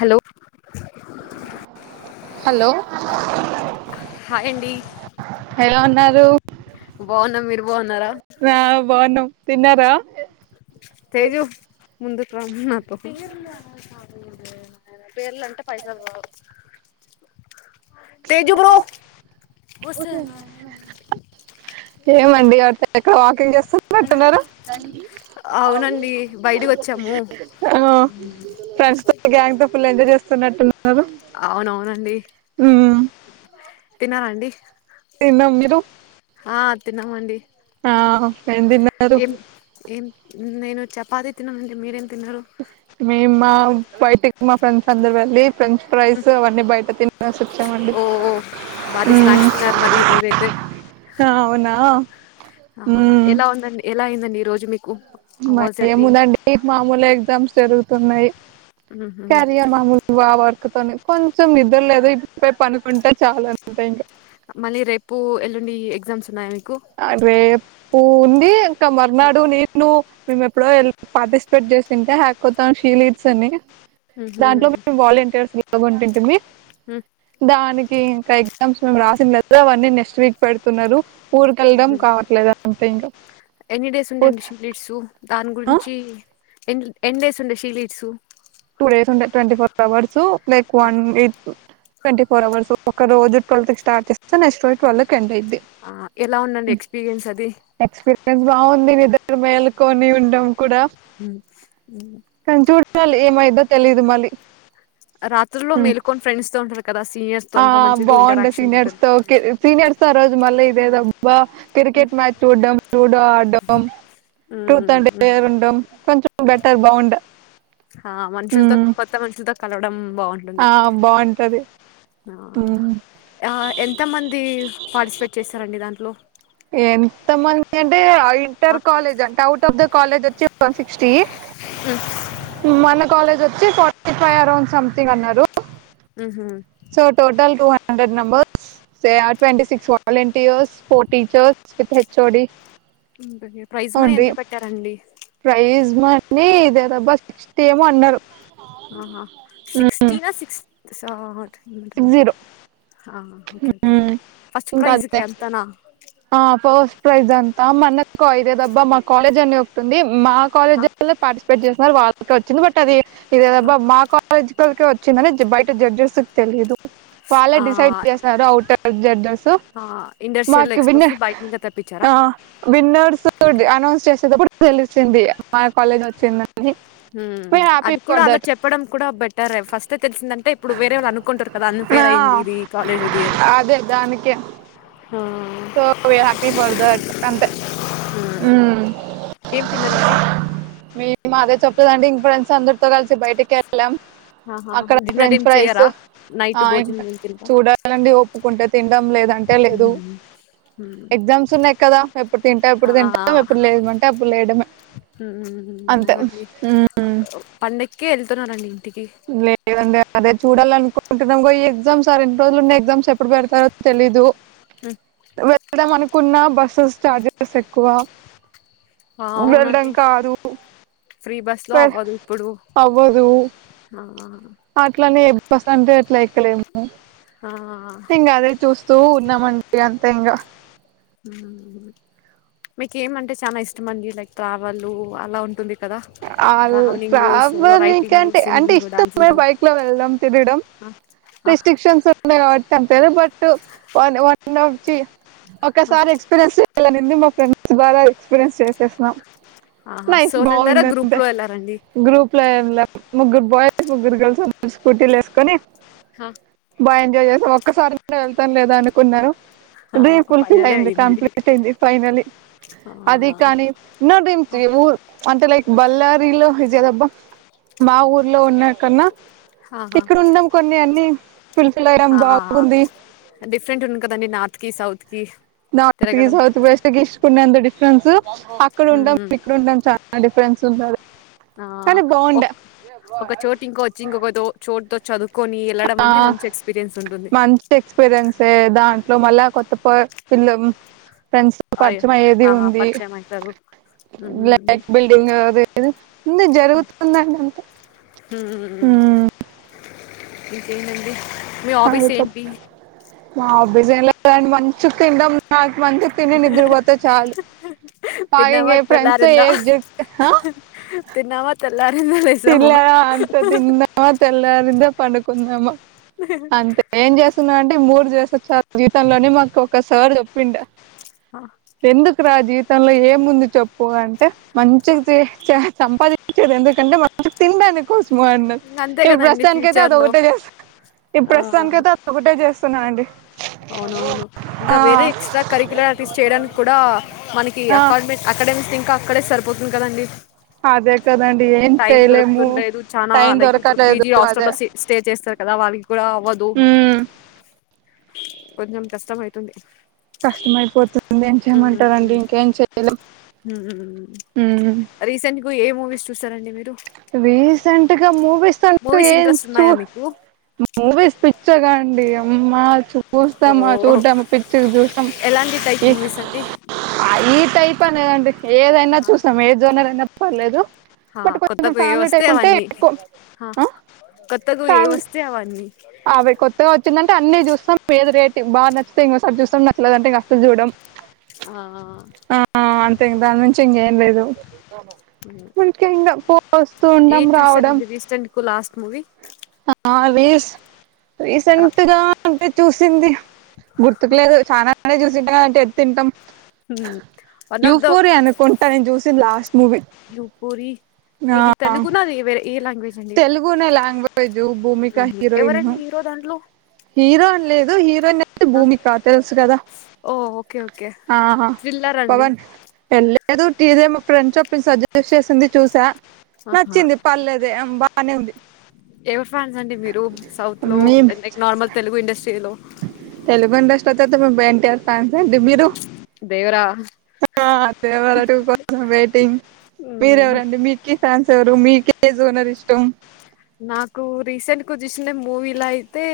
Hello. Hello [inaudible] hi అండి ఎలా ఉన్నారు బాగున్నా మీరు బాగున్నారా ఆ బాగున్నాం తిన్నారా తేజు ముందుకు రా నాతో ఆ పేర్లు అంటే పైసలు రావు టు టు ఏమండి ఎవరితో ఎక్కడ వాకింగ్ చేస్తూ అట్టున్నారు. అవునండి బయటకి వచ్చాము హా ఫ్రెండ్స్ తో గ్యాంగ్ తో ఫుల్ ఎంజాయ్ చేస్తున్న. ఎక్కడ ఉన్నారు. అవును అవునండి. ఉ చుహ తిన్నారా అండి. తిన్నాం మీరు. ఆ తిన్నామండి. ఆహా. ఏం తిన్నారు. ఏం ఏం నేను చపాతి తిన్న అండి మీరెం. మేమా బైట మా ఫ్రెండ్స్ అందరు వెళ్ళి. ఫ్రెంచ్ ఫ్రైస్ అవన్నీ బయట తినేసి వచ్చామండి ఓ భారీ స్నాక్స్ హ్మ్ తిన్నారు మరి ఈ రోజైతే ఆ అవున. ఆ ఎలా ఉంది అండి ఎలా అయింది అండి. రోజు మీకు. వాజ్ మారి యువర్ ఏం డే ఉంది అండి మామూలు ఎగ్జామ్స్ జరుగు తున్నాయి. కారియర్ మామూలు ఓవర్ ఇక పని కొంచం నిద్ర లేదు ఇప్పుడే పనుకుంటే చాలు అంతే ఇంకా. మళ్ళీ రేపు ఎల్లుండి ఎగ్జామ్స్ ఉన్నాయి. ఆరేప్ ఉంది. ఇక మర్నాడు నేను మేము ఎప్పుడో పార్టిసిపేట్ చేసింటే హ్యాకోతాం షీల్డ్స్ అని ఉహు దాంట్లో మేము వాలంటీర్స్ గా లాగా ఉంటుంటిమి ఉ దానికి ఇంకా ఎగ్జామ్స్ మేం రాసిన్ లేదు అవన్నీ నెక్స్ట్ వీక్ పెడుతున్నారు ఉరికేల్డం కావట్లేదు అంతే ఇంక ఎన్ని డేస్ ఉండేండి షీలీడ్స్ దాని గురించి ఎ ఎండేసుండే షీల్డ్స్ టూ డేస్ ఉంటే twenty four hours like one ఎత్ ట్వంటీ ఫోర్ హార్స్ ఒక రోజు ట్వల్తి స్టార్ చేస్త నక్స్ట్ రోజు ట్వల్ కి ఎండ్ ఐంది ఆ ఎలా ఉందండి ఎక్స్పీరియన్స్ అది ఎక్స్పీరియన్స్ బాగుంది మీ ఇద్దరి మేలుకొని ఉండం కూడా ఉమ్ ఉమ్ నేను ఎంత తెలిదు మళ్ళీ రాత్రుల్లో మేల్కొని ఫ్రెండ్స్ తో కదా సీనియర్స్ తో ఆ అంతా మంచిగా బాగుండే ఇంటరాక్షన్ సీనియర్స్ ఉంటుంది తో కి సీనియర్స్ తో ఆ రోజు మళ్ళీ లేదా బా ఉమ్ క్రికెట్ మ్యాచ్ చూడం లూడో ఆడం truth um and um dare ఉండం కొంచం బెటర్ బాగుండ ఆ మనుషుల తో ఉమ్ కోత్త మనుషుల తో కలవడం బాగుంటుంది ఆ బావుంటది ఆ ఎంత మంది పార్టిసిపేట్ చే స్యారండి దాంట్లో ఎంత మంది అంటే ఐదు ఆ ఇంటర్ కాలేజ్ అంట ఔట్ ఆఫ్ ద కాలేజ్ వచ్చి వన్ సిక్స్టీ మన కాలేజ్ వచి సి ఫోర్టిఫైవ్ అరౌండ్ సంథింగ్ అన్నారు మ్ హ్మ్ so total two hundred member సే ఆర్ ట్వంటీ సిక్స్ వాలైన్ స్ ఫోర్ టీచర్స్ వి చోడి ఇకే ప్రైజ్ మనీ ఎంత పెట్టారండి న ఇదేదబ్బా సిక్స్టీ ఏమో అన్నారు ఆహా సిక్స్టీన్ హ నా సిక్స్ హ సిక్స్ జీరో హ ఓకే ఓకే ఫస్ట్ ప్రైస్ కి అంతనా ఆ ఫస్ట్ ప్రైజ్ అంతా మన్నకు ఐదే దబ్బా మా కాలేజ్ అన్ని ఒకటుంది మా కాలేజ్ ఆ లో పార్టిసిపేట్ చేస్తా మరి వాళ్ళకి వచ్చింది బట్ అది ఇదేదబా మా కాాలేజ్ పకే వచ్చ చిన్ననే బయట జడ్జెస్ కి తెలిదు వాళ్ళ ఆ డిసైడ్ చేసారు అఔటర్ జడ్జెస్ ఆ మాక్ ఇండస్ట్రియల్ విన్నే ఎక్స్పోస్ని బయట నుంచే తెప్పించారా ఆ విన్నర్స్ ఓకే ఓకే అనౌన్స్ చేసేటప్పుడు పిలిసింది ది మా కాలేజ్ ఒచ్చింద హుమ్ అది కూడా అలా చెప్పడం కూడా బెటర్ ఫస్ట్ ఏ తెలిసిందంటే ఇప్పుడు వేరే వాళ్ళు అనుకుంటారు కదా ఆ అన్ఫేర్ అయింది ఇది కాలేజ్ ఇది అని అదే దానికే అప్పుడ్ ఆ so we happy for that అంతే హుమ్ ఏం తిన్నారండి మీ అదే చెప్ లేదంటే ఇం ఫ్రెండ్స్ అందరితో కలిసి బయటికి వెళ్ళాం ఆహా అక్కడ డిన్నర్ ఫ్రెంచ్ ఏం ఫ్రైస్ చెయ్యరా నైట్ ఆ ఇ భోజనం ఏం తినరా చూడాలండి ఒప్పుకుంటే తిినడం లేదంటే లేదు ఎగ్జామ్స్ ఉన్నయ్ కదా ఎప్పుడు తింటా ఎప్పుడు తింటాం ఆ ఎప్పుడు లేవమంటే అప్పుడు లేడమే ఉమ్ అంతే హుమ్ నెక్కివెళ్తున్నారండి లేదండి అదే చూడాలి అనుకుంటున్నాం ఈ ఎగ్జామ్స్ ఏన్ని రోజులు ఉన్న ఎగ్జామ్స్ ఎప్పుడుడతారో తెలీదు హ్మ్. వెళ్దాం అనుకున్న బస్ సుస్ చార్జెస్ ఎక్కువ అవునండి ఫ్రీ బస్ లో వెల్ అవ్వదు ఇప్పుడు అవ్వదు ఆ అట్లనే బస్ అంటే ఎట్ల ఏక్ కలేము ఆ హింగ అదే చూస్తూ ఉన్నామండి అం తెంగ ఉమ్ మీకు ఏమంటే సాన ఇష్టం అండి లైక్ ట్రావెలు అలా ఉంటుంది కదా ట్రావెలింగ్ సోలో రైటింగ్ ట్రావెల్కంటే అంటే సింగింగ్ ఇష్టం డాన్సింగ్ అలా బైక్ లో వెళ్ళడం తిరడం ఆ! ఆ! రెస్ట్రిక్షన్స్ ఉన్నాయి కాబట్టి అ పెరుపట్ వన్ వనోఫ్చి ఒసారి ఎక్స్ప్రెస్ చెయాలీ అనిఉంది ఫ్రెండ్స్ ద్వారా ఎక్స్పీరియన్స్ చేసేసాం ఆహా సోల్ందార్ గ్రూప్ లో వెళ్ళారండి గ్రూప్లో [unintelligible] ముగ్గురు బాయ్స్ ముగ్గురు గర్ల్స్రు స్కూటీలు వేసుకొని హా బాగా ఎంజాయ్ చేస్తా ఒక్కసారి నేను వెళ్తాను లేదా అనుకున్నారు డ్రీమ్ ఫుల్ఫిల్ అయింది కంప్లీట్ అయింది ఫైనలీ ఆ! అది కానీ నో డ్రీమ్స్ ఊ అంటే లైక్ బారిలో ఇజదబ్బ మా ఊర్లో ఉన్నా కన్నా ఆహా ఇక్కడ ఉన్నాం కొన్ని అన్నీ ఫుల్ఫిల్ అయ్యాం ఆ బాగుంది. డిఫరెంట్ ఉంది కదండి నార్త్ కి సౌత్ కి నార్త్ కి తిరగడం సౌత్కి ఇసుక ఉన్నంత రెన్స్ అక్కడ ఉండాం ఉమ్ ఇక్కడుడాం చాలా డఫ్ ఫ్రెండ్స్ ఉన్నారు. ఆ ఒక ఒక చోటు ఇంకో వచ్చి ఇంకొక దో చోటుతో చదువు ఆ మంచి ఎక్స్పీరియన్సే దాం ట్లో మళ్ళా కొత్త పిల్ల ఫ్రెండ్స్ అయ పరిచయం అయ్యేది ఆ ఉంది పరిచయం అయితారు బ్లాక్ బిల్డింగ్ అదేది ఉంది జరుగుతుందండి అంతా ఇంకెందండి మీ హాబీస్ చెప్ ఏంటి? మా హాబీస్ ఏం లేదండి మంచి తింటాం నా మంచిగా తిని నిద్రపోతే చాలు తిన్నామా బాగా ఫ్రెండ్స్ ఏ తెల్లారిందా తిన్నామా తెల్లారిందా లేసామా తిల్లార అంత తిన్నవ తెల్లరింద పండుకుందామ అంతే ఏం చేస్తున్నా అంటే మూడు చ జీవితంలోనే మాకు ఒక సార్ చెప్పిండ ఎందు రా జీవితంలో ఏముంది చెప్పు అంటే. మంచిగా చీ చా సంపా చేద్ ఎందుకంటే. తిన్డానీ కోసం. ఇంగ అంతే ఇప్పుడు కదండి ప్రస్తుతానికైతే అది ఫ్యూచర్ లో ఒకటే చేస్తూ ఇప్పుడు ఆ ప్రస్తుతానికైతే అది ఒకటే చేస్తున్నా అండి. అవునవును. ఇంకా వేరే ఎక్స్ట్రా కరికులటీస్ చేయడానికి కూడా మనకి ఆ అకాడ అకాడమిక్స్ ఇంకా. అక్కడే సరిపోతుంది కదండి అదే కదండి ఏం టైం చేయలేము దొరుకుతుండలేదు చానా టైమ్ లైక్ ఇప్పుడు దొరకలేదు పీజీ అదే హాస్టల్లో స్టే చేస్తారు కదా వాలి కూడా అవ్వదు ఉమ్, కొంచం కష్టం అయితుంది కష్టంమైపోతుంది. ఏం చెయమంటారండి ఇంకేం చేయలేం హ్మ్ రీసెంట్గా ఏ మూవీస్ చూస్తారండి మీరు రీసెంట్ గా మూవీస్ అంటూ మూవీస్ ఏం ఇంట్రెస్ట్ చూ ఉన్నాయా మీకు మూవీస్ పిచ్చగాడి అమ్మ చు ఓ చూస్తామా చూద్దాము పిచ్చ చూస్తాం ఎలాంటి టైప్ ఈ మూవీస్ అండి ఈ టై పనిడి ఏదైనా చూస్తాం ఏ జోనర్ నైనా పర్లేదు హ బట్ కొంచెం కొత్తకు ఏ ఫ్యామిలీ వస్తే టైప్ ఉంటే అవన్నీ ఎక్కువ ఆ కొత్తకు ఏ వస్తే అవన్నీ అవే కొత్తగా వచ్చిదంటే అన్ని చూస్తాం ఏ రేట్ బా నచ్చితే ఇంకోకసారి చూస్తా నచ్చలేదు అంటే ఇక అసలు చూడం ఆ ఆ అంతే ఇంకా దాని మించి ఇంగే లేదు హలో మనక ఇంగా పో వస్తూండాం రావడం క్లాస్ ఆవిస్ రా రీసెంట్ గా అవి చూసింది తిను రా అంటే ఎతింటం హ్మ్ యుఫోరియా అనుకుంటా నేను చూసి లాస్ట్ మూవీ యుపోరి ఆ ఇది తెలుగునా అది వేరే ఏ లాంగ్వేజ్ అండి మూవీ జూ భూమిక ఊహూ హిరోయిన్ ఎవరండి హీరో దాంట్లో హీరో అన్ని లేదు హిరోయిన్ అయితే ఆ! భూమిక తెలుసు కదా ఓ ఓకే ఓకే ఆ థ్రిల్లర్ అండి పవన్ ఏళ్లి ఏదో టీదే మా ఫ్రెండ్ చొప్పను సజెస్ట్ చేసింది చూసా. ఆహా నచ్చింది పల్లెదే అబ్బా. బానే ఉంది. ఎవరు ఫ్యాన్స్ అండి మీరు సౌత్ లో మేం లైక్ నార్మల్ తెలుగు ఇండస్ట్రీలో. బత్తాతమే బైకరమైన ఫ్యాన్స్ అండి మీరు. దేవరా అదే దేవరా టూ పర్సం వెయిటింగ్ మీరు హుహు. ఎవరండి మీకి ఫ్యాన్స్ మీకజోనర్ ఇష్టం. నాకు రీసెంట్ వచ్చసిన మూవీలా అయితే.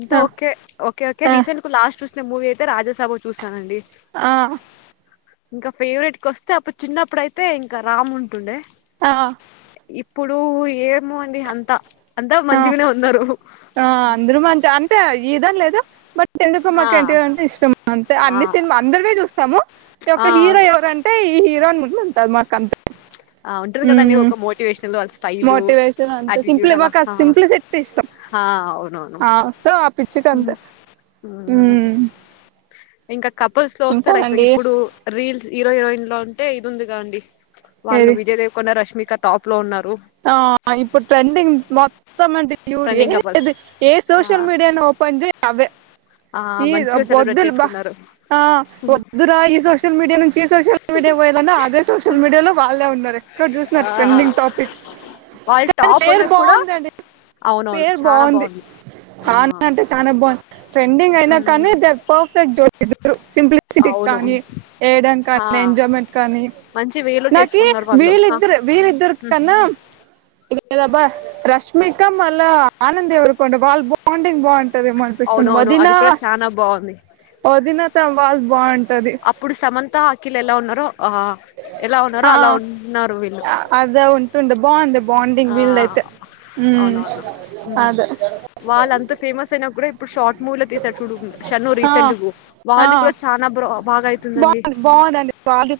అంత ఆ ఓకే ఓకే ఓకే ఆ రీసెంట్ కు లాస్ట్. మూవీ అయితే రాజాసాభ చూశానండి ఆహా. ఇంకా ఫేవరెట్ కి వస్తే అప్పుడు చిన్నప్పుడుయితే ఇంకా రామ్ ఉంటుండే. ఆహా ఇప్పుడు ఏమో అండి అంత ఆ ఆ అందరు మంచి అంతే ఈ దాని లేదు బట్ ఎందుకు ఆ మాకు ఎన్ టి ఆర్ ఇష్టం అంతే ఆ అన్ని సినిమాలు అందరివి చూస్తాము యొక్క ఆ హీరో ఎవరంటే ఈ హీరో అంతే మాకు అంత ఆ ఉంటుంది కదాండి ఒక మోటివేషన్ వాళ్ళ స్టైల్ మోటివేషన్ అంతే ఆటిట్యూడ్ సింప్లి అలా మాకు ఆ ఆ సింప్లిసిటీ ఇష్టం ఆ, అవునవును సో ఆ పిచికి అంతే ఉమ్. ఇంకా కపుల్స్ లో వస్తే లైక్ ఇంకానండి ఇప్పుడు రీల్స్ హీరో హీరోయిన్ లో ఉంటే ఇది ఉందిగా అండి వాళ్ళు ఏది విజయ దేవరకొండ రష్మి ఇంకా టాప్ లో ఉన్నారు ఆ ఇప్పుడు ట్రెండింగ్ మొత్తం మంత్రి ట్రెండింగ్ కపుల్స్ ఏ ఏ సోషల్ ఆ మీడియాను ఓపన్ చేయ్ అవే ఆ ఈ మంచిగా సెలబ్రేట్ వద్దులు బా చేసుకున్నారు వద్దురా ఈ సోషల్ మీడియా నుంచి ఈ సోషల్ మీడియా పోయాలన్నా, అదే సోషల్ మీడియాలో వాళ్ళే ఉన్నారు ఎక్కడ చూసిన ఆ ట్రెండింగ్ టాపిక్. ది వాళ్ళు టాప్ పేరు అయినా కూడా బాగుందండి అవునవును పేరు చానా బాగుంది చానా ఆ అంటే చానా బాగుంది. ట్రెండింగ్ అయినా మ్మ్ కానీ ద ఫర్ పెట్ జోడి ఇద్దరు సింప్లిసిటీ అవును కానీ వేయడం ఆ కానీ ఎంజాయ్మెంట్ కానీ, మంచి వేలో నాకి చేసుకున్నారు వాళ్ళు ఆ వీళ్ళిద్దరు వీళ్ళిద్దరు మ్మ్ కన్నా. లేదాబా రష్మి మీకు మళ్ళా ఆనందు దేవరకొండ ఉండే వాళ్ళ బాండింగ్ బాండ్. మనపిస్తుంది అవునవును వదీనా అది కూడా చానా బాగుంది వదీనా త వా బన్ అప్పుడు సమంత కిల్ ఎలా ఉన్నారుో ఆ వీళ్ళు అద ఉంటుండ బాగుంది బాగు ఆ అవునవును అదే వాళ్ళ అంత ఫేమస్ అయినా కూడా ఇప్పుడు షార్ట్ మూవీలో తీసారు చూడు షన్నూ ఆ రీసెంట్ ఆ వాళ్ళు కూడా చాలా బ బాగా అవుతుందండి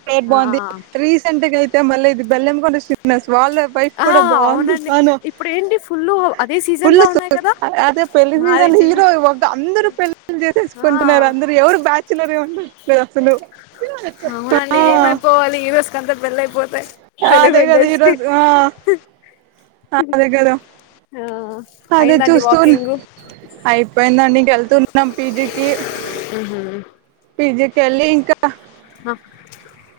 పేర్ బాగుంది రీసెంట్ గా అయితే మళ్ళీ ఇది బెల్లం కొండ శ్రీనివాసులు వాళ్ళ వైఫ్ ఆ కూడా బాగుంది అవునండి తాను ఇప్పుడు ఏంటి ఫుల్ అదే సీజన్ ఫుల్ లో ఉన్నాయి కదా అదే పెళ్లి సీజన్ మ్యారేజ్వి హీరో ఒక అందరు పెళ్ ఆ చేసేసుకుంటున్నారు అందరు ఎవరు బ్యాచులర్ ఉన్నారు అస్సలు డి ఏమైపోవాలి హీరోస్కి అంత పెళ్లి అయిపోతే తెలుగు అదే కద ఇండస్ట్రీ ఈరోజు ఆ అ అదే కదా ఆ అదే అయిందండి చూస్తూన్ వాకింగ్ అయిపోయిందండిక వెళ్తూన్నాం పీజికి ఉహు పీజికి వెళ్ళి ఇంకా. హ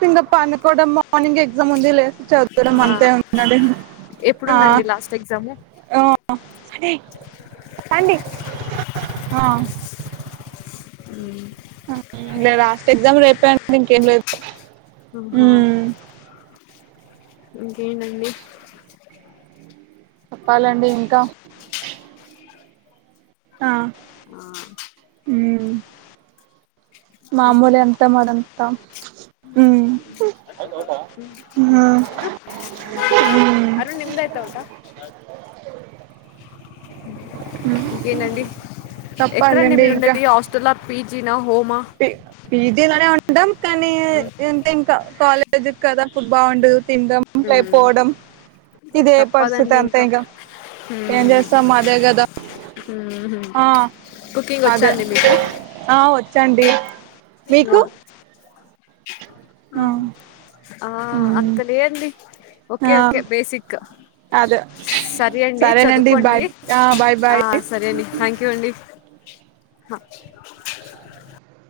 ఇంకా పనుకోవడం మార్నింగ్ ఎగ్జామ్ ఉంది లేదు చదవడం ఆ ఆ అంతే ఉంది ఎప్పుడుందండి లాస్ట్ ఎగ్జాము అండి ఆ ఆ మ్మ్ ఆ ఇంగ లాస్ట్ ఎగ్జామ్ రేపే అండి ఇంకేం లేదు మ్మ్ హా ఉమ్ ఇంకేంటి అండి చెప్పాలండి ఇంకా ఆ ఆ మ్మ్ ఉమ్ ఉమ్ ఉమ్ [unintelligible] అరుణ్ నిమ్ దైతే అవుట. ఇంకేందండి ఎక్కడండి మీరు ఉండేది హాస్టలా పీ జీనా పీ పీజీ లోనే ఉం డం కానీ ఇంక ఇంకా కాలే నిజం కదా పుడ్ బాగుండదు తిండం హ్మ్. లేపోవడం ఇదే పరిస్థితి తప్పదండి అంతే ఇంకా ఇంగా ఏం హ్మ్ చేస్తాం అదే గదా. ఊహూ ఆ కుకింగ్ వచ్చా అదే అండి ఆ ఓ చండి మీకు ఆ ఆ ఉమ్ అంత లేయండి ఓకే ఆ ఓకే బేసిక్ అదే సరె అండి సరేనండి చదువుకోండి బాయ్ ఆ బాయ్ ఆ బాయ్ సరే అండి థ్యాంక్ యూ అండి హ